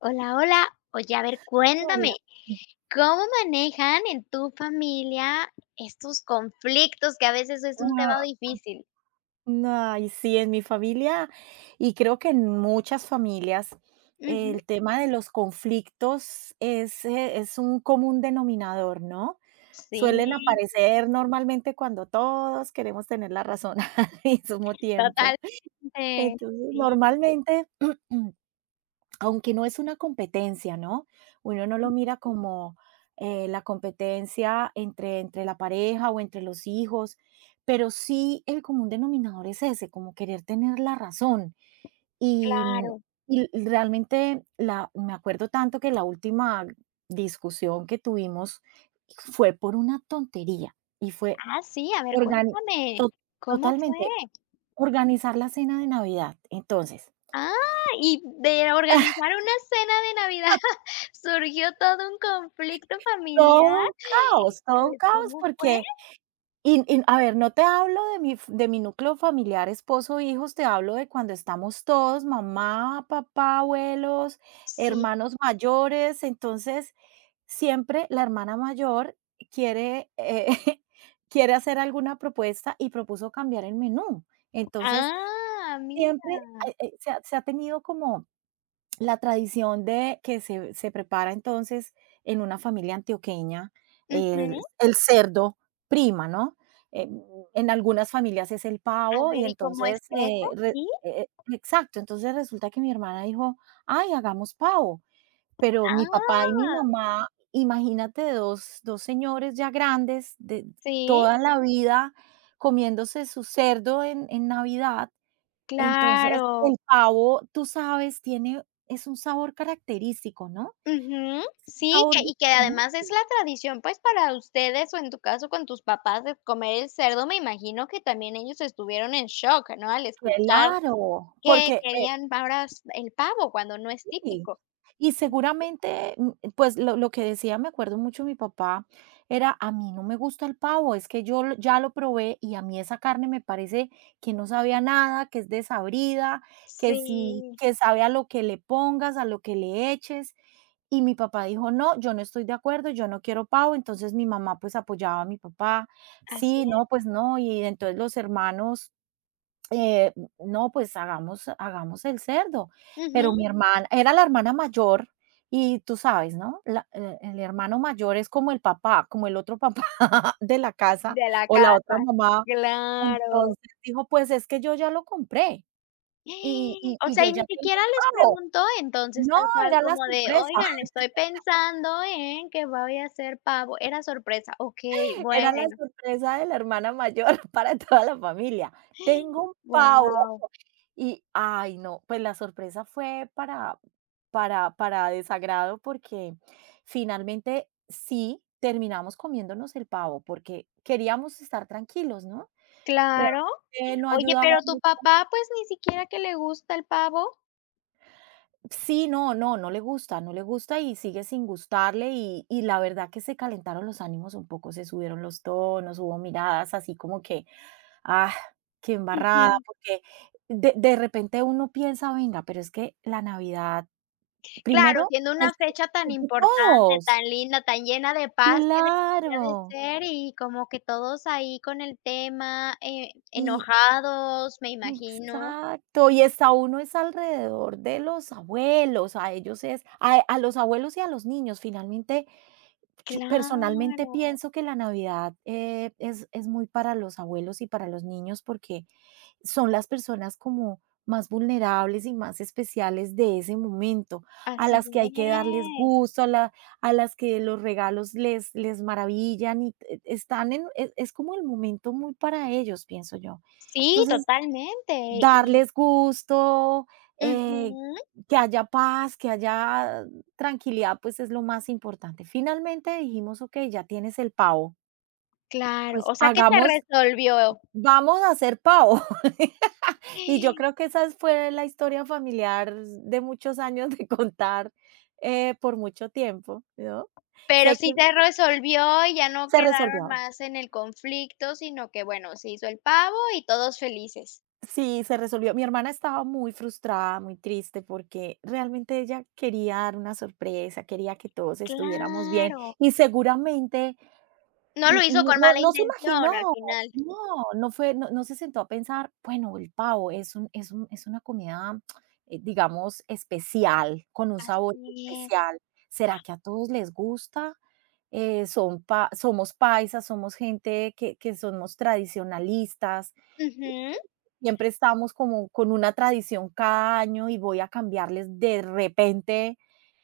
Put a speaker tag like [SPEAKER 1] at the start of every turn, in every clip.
[SPEAKER 1] Hola, hola. Oye, a ver,
[SPEAKER 2] Sola.
[SPEAKER 1] cuéntame, ¿cómo manejan en tu familia estos conflictos que a veces es un tema difícil?
[SPEAKER 2] Sí, en mi familia, y creo que en muchas familias,
[SPEAKER 1] Ujú.
[SPEAKER 2] el tema de los conflictos es un común denominador, ¿no? Suelen
[SPEAKER 1] Sí,
[SPEAKER 2] aparecer normalmente cuando todos queremos tener la razón al mismo tiempo.
[SPEAKER 1] totalmente.
[SPEAKER 2] Entonces,
[SPEAKER 1] Sí,
[SPEAKER 2] normalmente aunque no es una competencia, ¿no? Uno no lo mira como la competencia entre, la pareja o entre los hijos, pero sí el común denominador es ese, como querer tener la razón. Y, mm,
[SPEAKER 1] claro.
[SPEAKER 2] y realmente la, me acuerdo tanto que la última discusión que tuvimos fue por una tontería y fue
[SPEAKER 1] Ah, sí, a ver,
[SPEAKER 2] organi-
[SPEAKER 1] cuéntame,
[SPEAKER 2] to-
[SPEAKER 1] ¿cómo fue?
[SPEAKER 2] totalmente organizar la cena de Navidad. Entonces,
[SPEAKER 1] Ah, y de organizar una cena de Navidad surgió todo un conflicto familiar.
[SPEAKER 2] todo un
[SPEAKER 1] Pues,
[SPEAKER 2] caos
[SPEAKER 1] ¿cómo fue?
[SPEAKER 2] porque Y a ver, no te hablo de mi núcleo familiar, esposo, hijos, te hablo de cuando estamos todos, mamá, papá, abuelos,
[SPEAKER 1] Sí.
[SPEAKER 2] hermanos mayores. Entonces, siempre la hermana mayor quiere, quiere hacer alguna propuesta y propuso cambiar el menú. Entonces,
[SPEAKER 1] Ah,
[SPEAKER 2] siempre,
[SPEAKER 1] mira.
[SPEAKER 2] se ha tenido como la tradición de que se prepara entonces en una familia antioqueña el
[SPEAKER 1] Ujú.
[SPEAKER 2] el cerdo prima, ¿no? En en algunas familias es el
[SPEAKER 1] A
[SPEAKER 2] pavo y
[SPEAKER 1] ver, ¿y cómo es
[SPEAKER 2] entonces,
[SPEAKER 1] eso?
[SPEAKER 2] re
[SPEAKER 1] ¿Sí?
[SPEAKER 2] eh, exacto, entonces resulta que mi hermana dijo: "Ay, hagamos pavo", pero mi papá y mi
[SPEAKER 1] Ah,
[SPEAKER 2] mamá, imagínate dos señores ya grandes de
[SPEAKER 1] sí,
[SPEAKER 2] toda la vida comiéndose su cerdo en Navidad, entonces,
[SPEAKER 1] claro.
[SPEAKER 2] el pavo, tú sabes, tiene es un sabor característico, ¿no?
[SPEAKER 1] Ujú.
[SPEAKER 2] Un
[SPEAKER 1] Sí,
[SPEAKER 2] sabor
[SPEAKER 1] que y que además
[SPEAKER 2] diferente,
[SPEAKER 1] es la tradición, pues, para ustedes, o en tu caso con tus papás, de comer el cerdo, me imagino que también ellos estuvieron en shock, ¿no? Al escuchar
[SPEAKER 2] claro,
[SPEAKER 1] que
[SPEAKER 2] porque
[SPEAKER 1] querían ahora s el pavo, cuando no es
[SPEAKER 2] sí,
[SPEAKER 1] típico.
[SPEAKER 2] y seguramente, pues, lo que decía, me acuerdo mucho mi papá, era: "A mí no me gusta el pavo, es que yo lo ya lo probé y a mí esa carne me parece que no sabía nada, que es desabrida, que
[SPEAKER 1] Sí,
[SPEAKER 2] sabe a lo que le pongas, a lo que le eches". Y mi papá dijo: "No, yo no estoy de acuerdo, yo no quiero pavo". Entonces mi mamá, pues, apoyaba a mi papá:
[SPEAKER 1] así
[SPEAKER 2] "Sí,
[SPEAKER 1] es.
[SPEAKER 2] no, pues no". Y entonces los hermanos eh, no, pues hagamos el cerdo. Pero
[SPEAKER 1] Ujú.
[SPEAKER 2] mi hermana era la hermana mayor y tú sabes, ¿no? La El hermano mayor es como el papá, como el otro papá de la casa
[SPEAKER 1] De la
[SPEAKER 2] o la
[SPEAKER 1] casa.
[SPEAKER 2] otra mamá.
[SPEAKER 1] Claro.
[SPEAKER 2] Entonces dijo: "Pues es que yo ya lo compré y
[SPEAKER 1] ¡Eh! O sea,
[SPEAKER 2] yo
[SPEAKER 1] y ni
[SPEAKER 2] ya tengo
[SPEAKER 1] siquiera
[SPEAKER 2] el
[SPEAKER 1] les
[SPEAKER 2] pavo".
[SPEAKER 1] preguntó, entonces,
[SPEAKER 2] No,
[SPEAKER 1] tal cual
[SPEAKER 2] era la
[SPEAKER 1] como de:
[SPEAKER 2] sorpresa.
[SPEAKER 1] "Oigan, estoy pensando en que voy a hacer pavo". Era sorpresa. Okey,
[SPEAKER 2] Era la
[SPEAKER 1] bueno.
[SPEAKER 2] sorpresa de la hermana mayor para toda la familia. Tengo un pavo.
[SPEAKER 1] Wow.
[SPEAKER 2] Y, ay, no, pues la sorpresa fue para desagrado, porque finalmente sí terminamos comiéndonos el pavo, porque queríamos estar tranquilos, ¿no?
[SPEAKER 1] Claro.
[SPEAKER 2] Realmente no
[SPEAKER 1] Oye,
[SPEAKER 2] ayudaba
[SPEAKER 1] pero tu
[SPEAKER 2] mucho.
[SPEAKER 1] papá, pues, ni siquiera que le gusta el pavo.
[SPEAKER 2] Sí, no, no, no le gusta, no le gusta y sigue sin gustarle, y la verdad que se calentaron los ánimos un poco, se subieron los tonos, hubo miradas así como que, ah, qué embarrada,
[SPEAKER 1] Ujú.
[SPEAKER 2] porque de repente uno piensa: "Venga, pero es que la Navidad
[SPEAKER 1] Claro,
[SPEAKER 2] primero
[SPEAKER 1] siendo una fecha tan
[SPEAKER 2] es de
[SPEAKER 1] importante, tan
[SPEAKER 2] todos.
[SPEAKER 1] linda, tan llena de paz que
[SPEAKER 2] Claro.
[SPEAKER 1] debería de ser, y como que todos ahí con el tema,
[SPEAKER 2] Y
[SPEAKER 1] enojados, me imagino.
[SPEAKER 2] exacto, y está uno es alrededor de los abuelos, a ellos es a los abuelos y a los niños. Finalmente, yo personalmente
[SPEAKER 1] Claro.
[SPEAKER 2] pienso que la Navidad, es muy para los abuelos y para los niños porque son las personas como más vulnerables y más especiales de ese momento, a
[SPEAKER 1] Así
[SPEAKER 2] las que hay que darles
[SPEAKER 1] es.
[SPEAKER 2] gusto, a las que los regalos les maravillan y es como el momento muy para ellos, pienso yo.
[SPEAKER 1] Sí,
[SPEAKER 2] Entonces,
[SPEAKER 1] totalmente. Y
[SPEAKER 2] darles gusto, eh,
[SPEAKER 1] ujú,
[SPEAKER 2] que haya paz, que haya tranquilidad, pues es lo más importante. Finalmente dijimos, ok, ya tienes el pavo,
[SPEAKER 1] claro.
[SPEAKER 2] pues
[SPEAKER 1] O sea que se
[SPEAKER 2] hagamos,
[SPEAKER 1] resolvió.
[SPEAKER 2] vamos a hacer pavo. Y yo creo que esa fue la historia familiar de muchos años de contar, por mucho tiempo, ¿no?
[SPEAKER 1] Pero
[SPEAKER 2] Sé que
[SPEAKER 1] sí se resolvió y ya no
[SPEAKER 2] se
[SPEAKER 1] quedaron
[SPEAKER 2] resolvió.
[SPEAKER 1] más en el conflicto, sino que, bueno, se hizo el pavo y todos felices.
[SPEAKER 2] Sí, se resolvió. Mi hermana estaba muy frustrada, muy triste, porque realmente ella quería dar una sorpresa, quería que todos estuviéramos bien,
[SPEAKER 1] Claro.
[SPEAKER 2] y seguramente
[SPEAKER 1] No lo
[SPEAKER 2] N
[SPEAKER 1] hizo
[SPEAKER 2] no
[SPEAKER 1] con mala
[SPEAKER 2] no se imaginó,
[SPEAKER 1] intención al final.
[SPEAKER 2] no, no fue no no se sentó a pensar, bueno, el pavo es un es un es una comida, digamos, especial, con un sabor
[SPEAKER 1] Así es.
[SPEAKER 2] especial. ¿Será que a todos les gusta? Son pa Somos paisas, somos gente que somos tradicionalistas,
[SPEAKER 1] Ujú.
[SPEAKER 2] siempre estamos como con una tradición cada año y voy a cambiarles de repente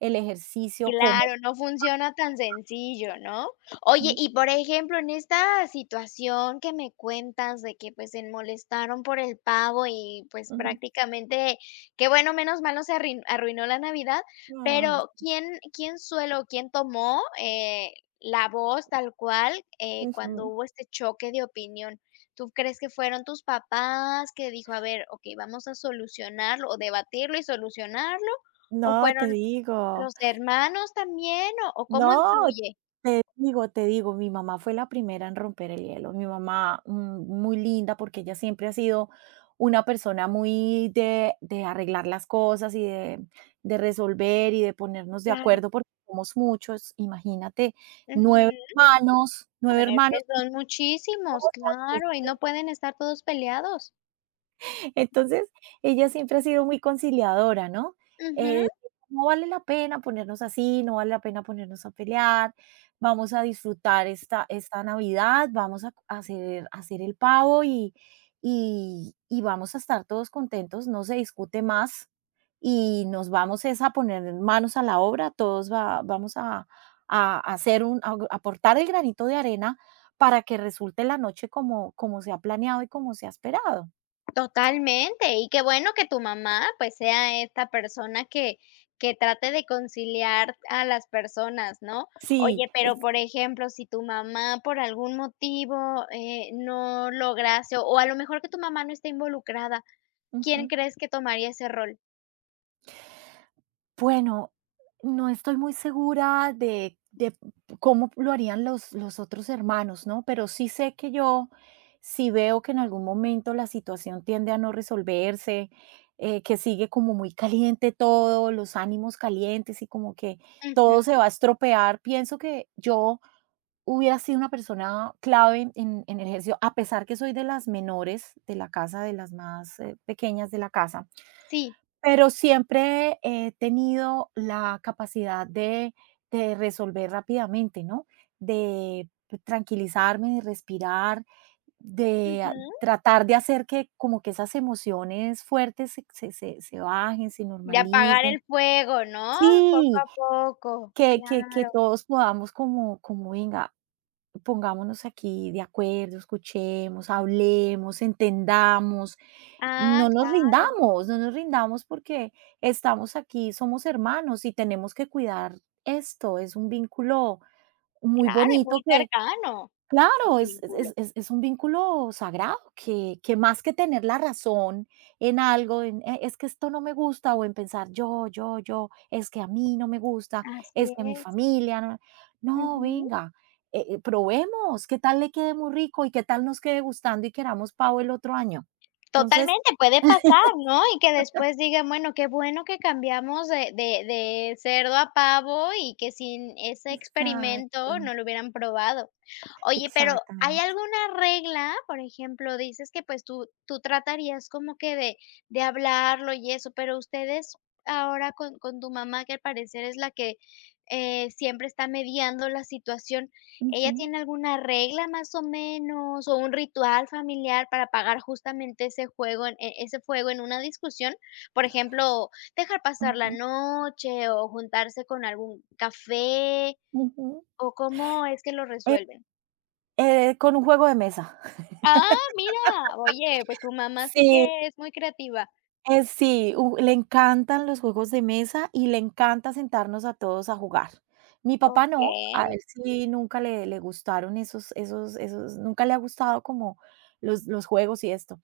[SPEAKER 2] el ejercicio como
[SPEAKER 1] Claro, no funciona tan sencillo, ¿no? Oye, y por ejemplo, en esta situación que me cuentas de que pues se molestaron por el pavo y pues
[SPEAKER 2] ujú,
[SPEAKER 1] prácticamente, que bueno, menos mal no se arruinó la Navidad,
[SPEAKER 2] ay,
[SPEAKER 1] pero ¿quién suelo, o quién tomó la voz tal cual, cuando
[SPEAKER 2] ujú.
[SPEAKER 1] hubo este choque de opinión? ¿Tú crees que fueron tus papás que dijo, a ver, ok, vamos a solucionarlo o debatirlo y solucionarlo? ¿O
[SPEAKER 2] No,
[SPEAKER 1] fueron?
[SPEAKER 2] te
[SPEAKER 1] ¿Los
[SPEAKER 2] digo,
[SPEAKER 1] hermanos también o cómo
[SPEAKER 2] no,
[SPEAKER 1] influye?
[SPEAKER 2] digo, te digo, mi mamá fue la primera en romper el hielo. Mi mamá, muy linda, porque ella siempre ha sido una persona muy de arreglar las cosas y de resolver y de ponernos de
[SPEAKER 1] Claro,
[SPEAKER 2] acuerdo, porque somos muchos, imagínate, nueve
[SPEAKER 1] ujú.
[SPEAKER 2] hermanos, nueve
[SPEAKER 1] Bueno, es
[SPEAKER 2] hermanos.
[SPEAKER 1] que son muchísimos, claro, y no pueden estar todos peleados.
[SPEAKER 2] Entonces, ella siempre ha sido muy conciliadora, ¿no?
[SPEAKER 1] Ujú,
[SPEAKER 2] Eh, no vale la pena ponernos así, no vale la pena ponernos a pelear, vamos a disfrutar esta, esta Navidad, vamos a hacer, hacer el pavo y, y vamos a estar todos contentos, no se discute más y nos vamos es a poner manos a la obra, todos vamos a hacer un, a aportar el granito de arena para que resulte la noche como, como se ha planeado y como se ha esperado.
[SPEAKER 1] totalmente. Y qué bueno que tu mamá, pues, sea esta persona que trate de conciliar a las personas, ¿no?
[SPEAKER 2] Sí,
[SPEAKER 1] Oye,
[SPEAKER 2] es
[SPEAKER 1] pero, por ejemplo, si tu mamá por algún motivo, no lograse o a lo mejor que tu mamá no esté involucrada, ¿quién
[SPEAKER 2] ujú.
[SPEAKER 1] crees que tomaría ese rol?
[SPEAKER 2] Bueno, no estoy muy segura de cómo lo harían los otros hermanos, ¿no? Pero sí sé que yo, si veo que en algún momento la situación tiende a no resolverse, que sigue como muy caliente todo, los ánimos calientes y como que todo
[SPEAKER 1] Ujú,
[SPEAKER 2] se va a estropear, pienso que yo hubiera sido una persona clave en el ejercicio, a pesar que soy de las menores de la casa, de las más, pequeñas de la casa.
[SPEAKER 1] sí,
[SPEAKER 2] Pero siempre he tenido la capacidad de resolver rápidamente, ¿no? De tranquilizarme, de respirar, de a
[SPEAKER 1] ujú,
[SPEAKER 2] tratar de hacer que como que esas emociones fuertes se bajen, se
[SPEAKER 1] de apagar
[SPEAKER 2] normalicen.
[SPEAKER 1] el fuego, ¿no? Poco
[SPEAKER 2] Sí,
[SPEAKER 1] a poco,
[SPEAKER 2] que
[SPEAKER 1] claro.
[SPEAKER 2] todos podamos como como venga, pongámonos aquí de acuerdo, escuchemos, hablemos, entendamos,
[SPEAKER 1] Ah,
[SPEAKER 2] no nos
[SPEAKER 1] claro,
[SPEAKER 2] rindamos, no nos rindamos porque estamos aquí, somos hermanos y tenemos que cuidar esto. Es un vínculo muy
[SPEAKER 1] claro, y
[SPEAKER 2] bonito
[SPEAKER 1] muy
[SPEAKER 2] que
[SPEAKER 1] cercano el
[SPEAKER 2] claro,
[SPEAKER 1] vínculo.
[SPEAKER 2] es un vínculo sagrado que más que tener la razón en algo, en: es que esto no me gusta", o en pensar: Yo, es que a mí no me gusta, es
[SPEAKER 1] Así
[SPEAKER 2] que a mi
[SPEAKER 1] es,
[SPEAKER 2] familia no". No,
[SPEAKER 1] ujú.
[SPEAKER 2] venga, probemos, qué tal le quede muy rico y qué tal nos quede gustando y queramos pavo el otro año. Entonces
[SPEAKER 1] Totalmente, puede pasar, ¿no? Y que después digan, bueno, qué bueno que cambiamos de cerdo a pavo y que sin ese
[SPEAKER 2] exacto,
[SPEAKER 1] experimento no lo hubieran probado. Oye, pero, ¿hay
[SPEAKER 2] exactamente.
[SPEAKER 1] alguna regla? Por ejemplo, dices que, pues, tú tratarías como que de hablarlo y eso, pero ustedes ahora con tu mamá, que al parecer es la que, siempre está mediando la situación. ¿Ella
[SPEAKER 2] Ujú,
[SPEAKER 1] tiene alguna regla más o menos, o un ritual familiar para apagar justamente ese juego en e ese fuego en una discusión? Por ejemplo, dejar pasar la
[SPEAKER 2] ujú,
[SPEAKER 1] noche, o juntarse con algún café,
[SPEAKER 2] ujú.
[SPEAKER 1] ¿o cómo es que lo resuelven?
[SPEAKER 2] Con un juego de mesa.
[SPEAKER 1] Ah, mira, oye, pues tu mamá sí
[SPEAKER 2] Sí.
[SPEAKER 1] que es muy creativa.
[SPEAKER 2] Sí, u le encantan los juegos de mesa y le encanta sentarnos a todos a jugar. Mi papá no,
[SPEAKER 1] Okey,
[SPEAKER 2] a él sí nunca le gustaron esos, nunca le ha gustado como los juegos y esto.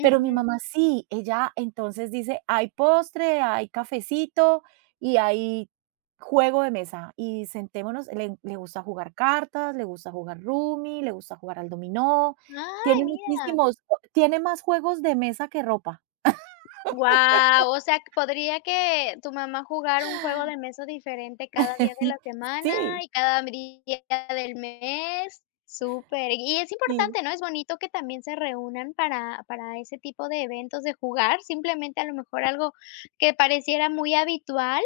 [SPEAKER 2] Pero mi mamá sí, ella entonces dice: "Hay postre, hay cafecito y hay juego de mesa, y sentémonos". Le gusta jugar cartas, le gusta jugar rummy, le gusta jugar al dominó,
[SPEAKER 1] Ay,
[SPEAKER 2] tiene
[SPEAKER 1] mira.
[SPEAKER 2] muchísimos, tiene más juegos de mesa que ropa.
[SPEAKER 1] Guau, o sea, podría que tu mamá jugar un juego de mesa diferente cada día de la semana
[SPEAKER 2] Sí.
[SPEAKER 1] y cada día del mes. Súper. Y es
[SPEAKER 2] Sí.
[SPEAKER 1] importante, ¿no? Es bonito que también se reúnan para ese tipo de eventos de jugar, simplemente a lo mejor algo que pareciera muy habitual,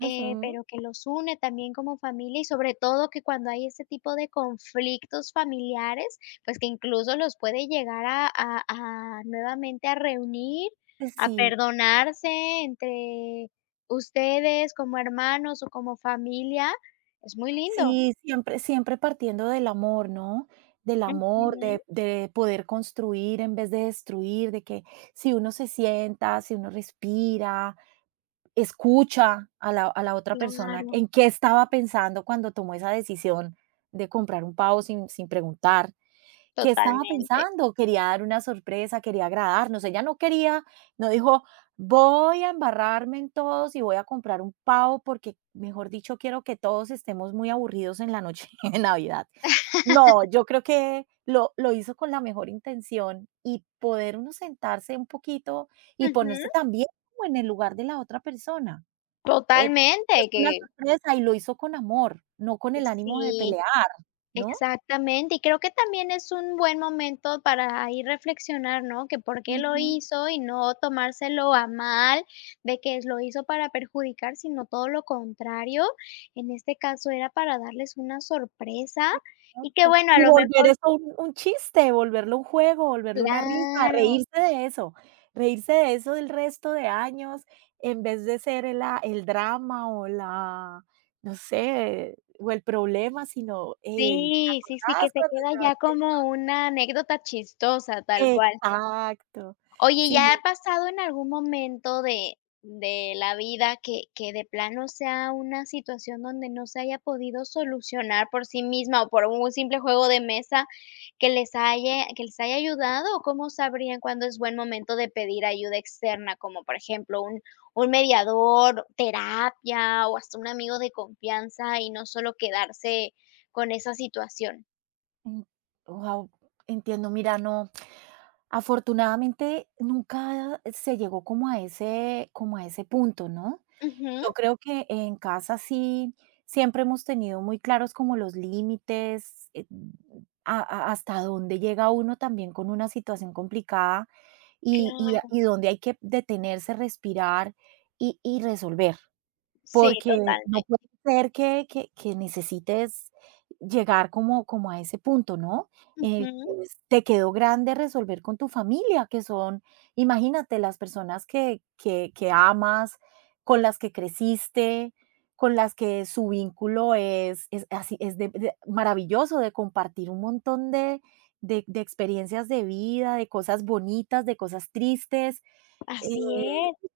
[SPEAKER 2] Ujú.
[SPEAKER 1] pero que los une también como familia y sobre todo que cuando hay ese tipo de conflictos familiares, pues que incluso los puede llegar a nuevamente a reunir, a
[SPEAKER 2] Sí,
[SPEAKER 1] perdonarse entre ustedes como hermanos o como familia. Es muy lindo.
[SPEAKER 2] sí, siempre siempre partiendo del amor, ¿no? Del amor,
[SPEAKER 1] Ujú,
[SPEAKER 2] de poder construir en vez de destruir, de que si uno se sienta, si uno respira, escucha a la otra persona
[SPEAKER 1] claro,
[SPEAKER 2] en qué estaba pensando cuando tomó esa decisión de comprar un pavo sin preguntar. ¿Qué estaba
[SPEAKER 1] totalmente.
[SPEAKER 2] pensando? Quería dar una sorpresa, quería agradarnos. Ella no quería, no dijo: "Voy a embarrarme en todos y voy a comprar un pavo porque, mejor dicho, quiero que todos estemos muy aburridos en la noche de Navidad". No, yo creo que lo hizo con la mejor intención y poder uno sentarse un poquito y
[SPEAKER 1] Ujú,
[SPEAKER 2] ponerse también como en el lugar de la otra persona. Eh, es
[SPEAKER 1] totalmente,
[SPEAKER 2] una
[SPEAKER 1] que
[SPEAKER 2] sorpresa y lo hizo con amor, no con el
[SPEAKER 1] pues,
[SPEAKER 2] ánimo de
[SPEAKER 1] sí,
[SPEAKER 2] pelear, ¿no?
[SPEAKER 1] exactamente. Y creo que también es un buen momento para ahí reflexionar, ¿no? Que por qué lo
[SPEAKER 2] Ujú.
[SPEAKER 1] hizo y no tomárselo a mal, de que lo hizo para perjudicar, sino todo lo contrario. En este caso era para darles una sorpresa y que
[SPEAKER 2] Exacto.
[SPEAKER 1] bueno, a
[SPEAKER 2] Y
[SPEAKER 1] lo
[SPEAKER 2] volver
[SPEAKER 1] mejor
[SPEAKER 2] eso un chiste, volverlo un juego, volverlo una risa,
[SPEAKER 1] claro,
[SPEAKER 2] reírse de eso del resto de años, en vez de ser el drama o la, no sé, o el problema, sino, ey, ¿te
[SPEAKER 1] sí, sí, sí, que
[SPEAKER 2] acuerdas
[SPEAKER 1] se
[SPEAKER 2] cuando
[SPEAKER 1] queda ya
[SPEAKER 2] llevaste? El-?"
[SPEAKER 1] como una anécdota chistosa, tal cual.
[SPEAKER 2] Exacto.
[SPEAKER 1] Oye,
[SPEAKER 2] Sí,
[SPEAKER 1] ¿ya ha pasado en algún momento de la vida que de plano sea una situación donde no se haya podido solucionar por sí misma o por un simple juego de mesa que les haya ayudado? ¿O cómo sabrían cuándo es buen momento de pedir ayuda externa? Como, por ejemplo, un mediador, terapia o hasta un amigo de confianza y no solo quedarse con esa situación.
[SPEAKER 2] wow entiendo, mira, no afortunadamente, nunca se llegó como a ese punto, ¿no?
[SPEAKER 1] Ujú.
[SPEAKER 2] Yo creo que en casa sí, siempre hemos tenido muy claros como los límites, a hasta dónde llega uno también con una situación complicada
[SPEAKER 1] Claro.
[SPEAKER 2] y dónde hay que detenerse, respirar y resolver.
[SPEAKER 1] Sí,
[SPEAKER 2] Porque no
[SPEAKER 1] totalmente.
[SPEAKER 2] puede ser que necesites llegar como a ese punto, ¿no? En el
[SPEAKER 1] Ujú.
[SPEAKER 2] que es te quedó grande resolver con tu familia, que son, imagínate, las personas que amas, con las que creciste, con las que su vínculo es así, es de maravilloso, de compartir un montón de experiencias de vida, de cosas bonitas, de cosas tristes, eh
[SPEAKER 1] Así es.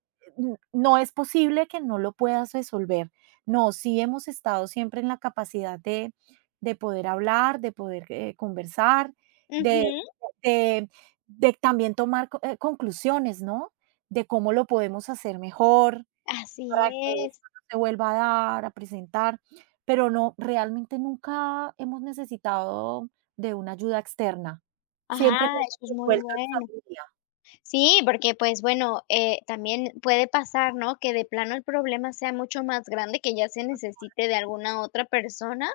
[SPEAKER 2] no es posible que no lo puedas resolver. No, sí hemos estado siempre en la capacidad de poder hablar, de poder, conversar, de
[SPEAKER 1] Ujú,
[SPEAKER 2] de también tomar co conclusiones, ¿no? De cómo lo podemos hacer mejor
[SPEAKER 1] así
[SPEAKER 2] para que
[SPEAKER 1] es.
[SPEAKER 2] esto no se vuelva a dar, a presentar, pero no, realmente nunca hemos necesitado de una ayuda externa.
[SPEAKER 1] Ajá,
[SPEAKER 2] Siempre lo
[SPEAKER 1] eso
[SPEAKER 2] hemos
[SPEAKER 1] es muy
[SPEAKER 2] resuelto en
[SPEAKER 1] bueno.
[SPEAKER 2] familia.
[SPEAKER 1] Sí, porque, pues, bueno, también puede pasar, ¿no?, que de plano el problema sea mucho más grande, que ya se necesite de alguna otra persona,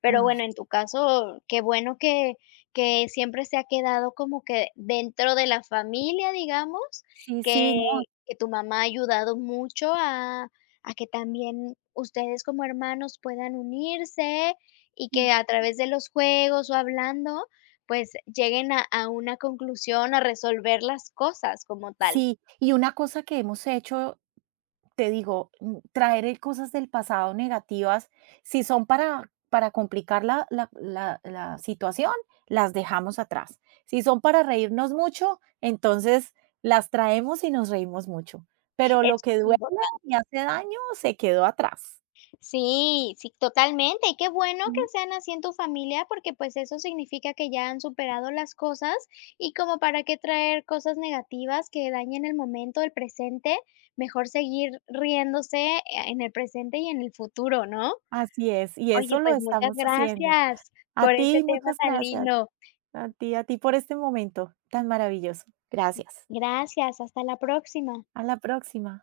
[SPEAKER 1] pero
[SPEAKER 2] Mm,
[SPEAKER 1] bueno, en tu caso, qué bueno que siempre se ha quedado como que dentro de la familia, digamos,
[SPEAKER 2] sí,
[SPEAKER 1] que
[SPEAKER 2] sí, no.
[SPEAKER 1] que tu mamá ha ayudado mucho a que también ustedes como hermanos puedan unirse y que
[SPEAKER 2] Mm.
[SPEAKER 1] a través de los juegos o hablando pues lleguen a una conclusión, a resolver las cosas como tal.
[SPEAKER 2] Sí, y una cosa que hemos hecho, te digo, traer el cosas del pasado negativas, si son para complicar la situación, las dejamos atrás. Si son para reírnos mucho, entonces las traemos y nos reímos mucho. Pero lo
[SPEAKER 1] Eso
[SPEAKER 2] que
[SPEAKER 1] es
[SPEAKER 2] duele
[SPEAKER 1] importante.
[SPEAKER 2] y hace daño se quedó atrás.
[SPEAKER 1] Sí, sí, totalmente. Y qué bueno que
[SPEAKER 2] Ujú.
[SPEAKER 1] sean así en tu familia, porque pues eso significa que ya han superado las cosas y como para qué traer cosas negativas que dañen el momento, el presente, mejor seguir riéndose, en el presente y en el futuro, ¿no?
[SPEAKER 2] Así es, y
[SPEAKER 1] Oye,
[SPEAKER 2] eso lo
[SPEAKER 1] pues muchas
[SPEAKER 2] estamos haciendo.
[SPEAKER 1] gracias
[SPEAKER 2] A
[SPEAKER 1] por este
[SPEAKER 2] ti,
[SPEAKER 1] tema
[SPEAKER 2] muchas
[SPEAKER 1] tan
[SPEAKER 2] gracias.
[SPEAKER 1] lindo.
[SPEAKER 2] A ti por este momento tan maravilloso. Gracias.
[SPEAKER 1] Gracias, hasta la próxima.
[SPEAKER 2] A la próxima.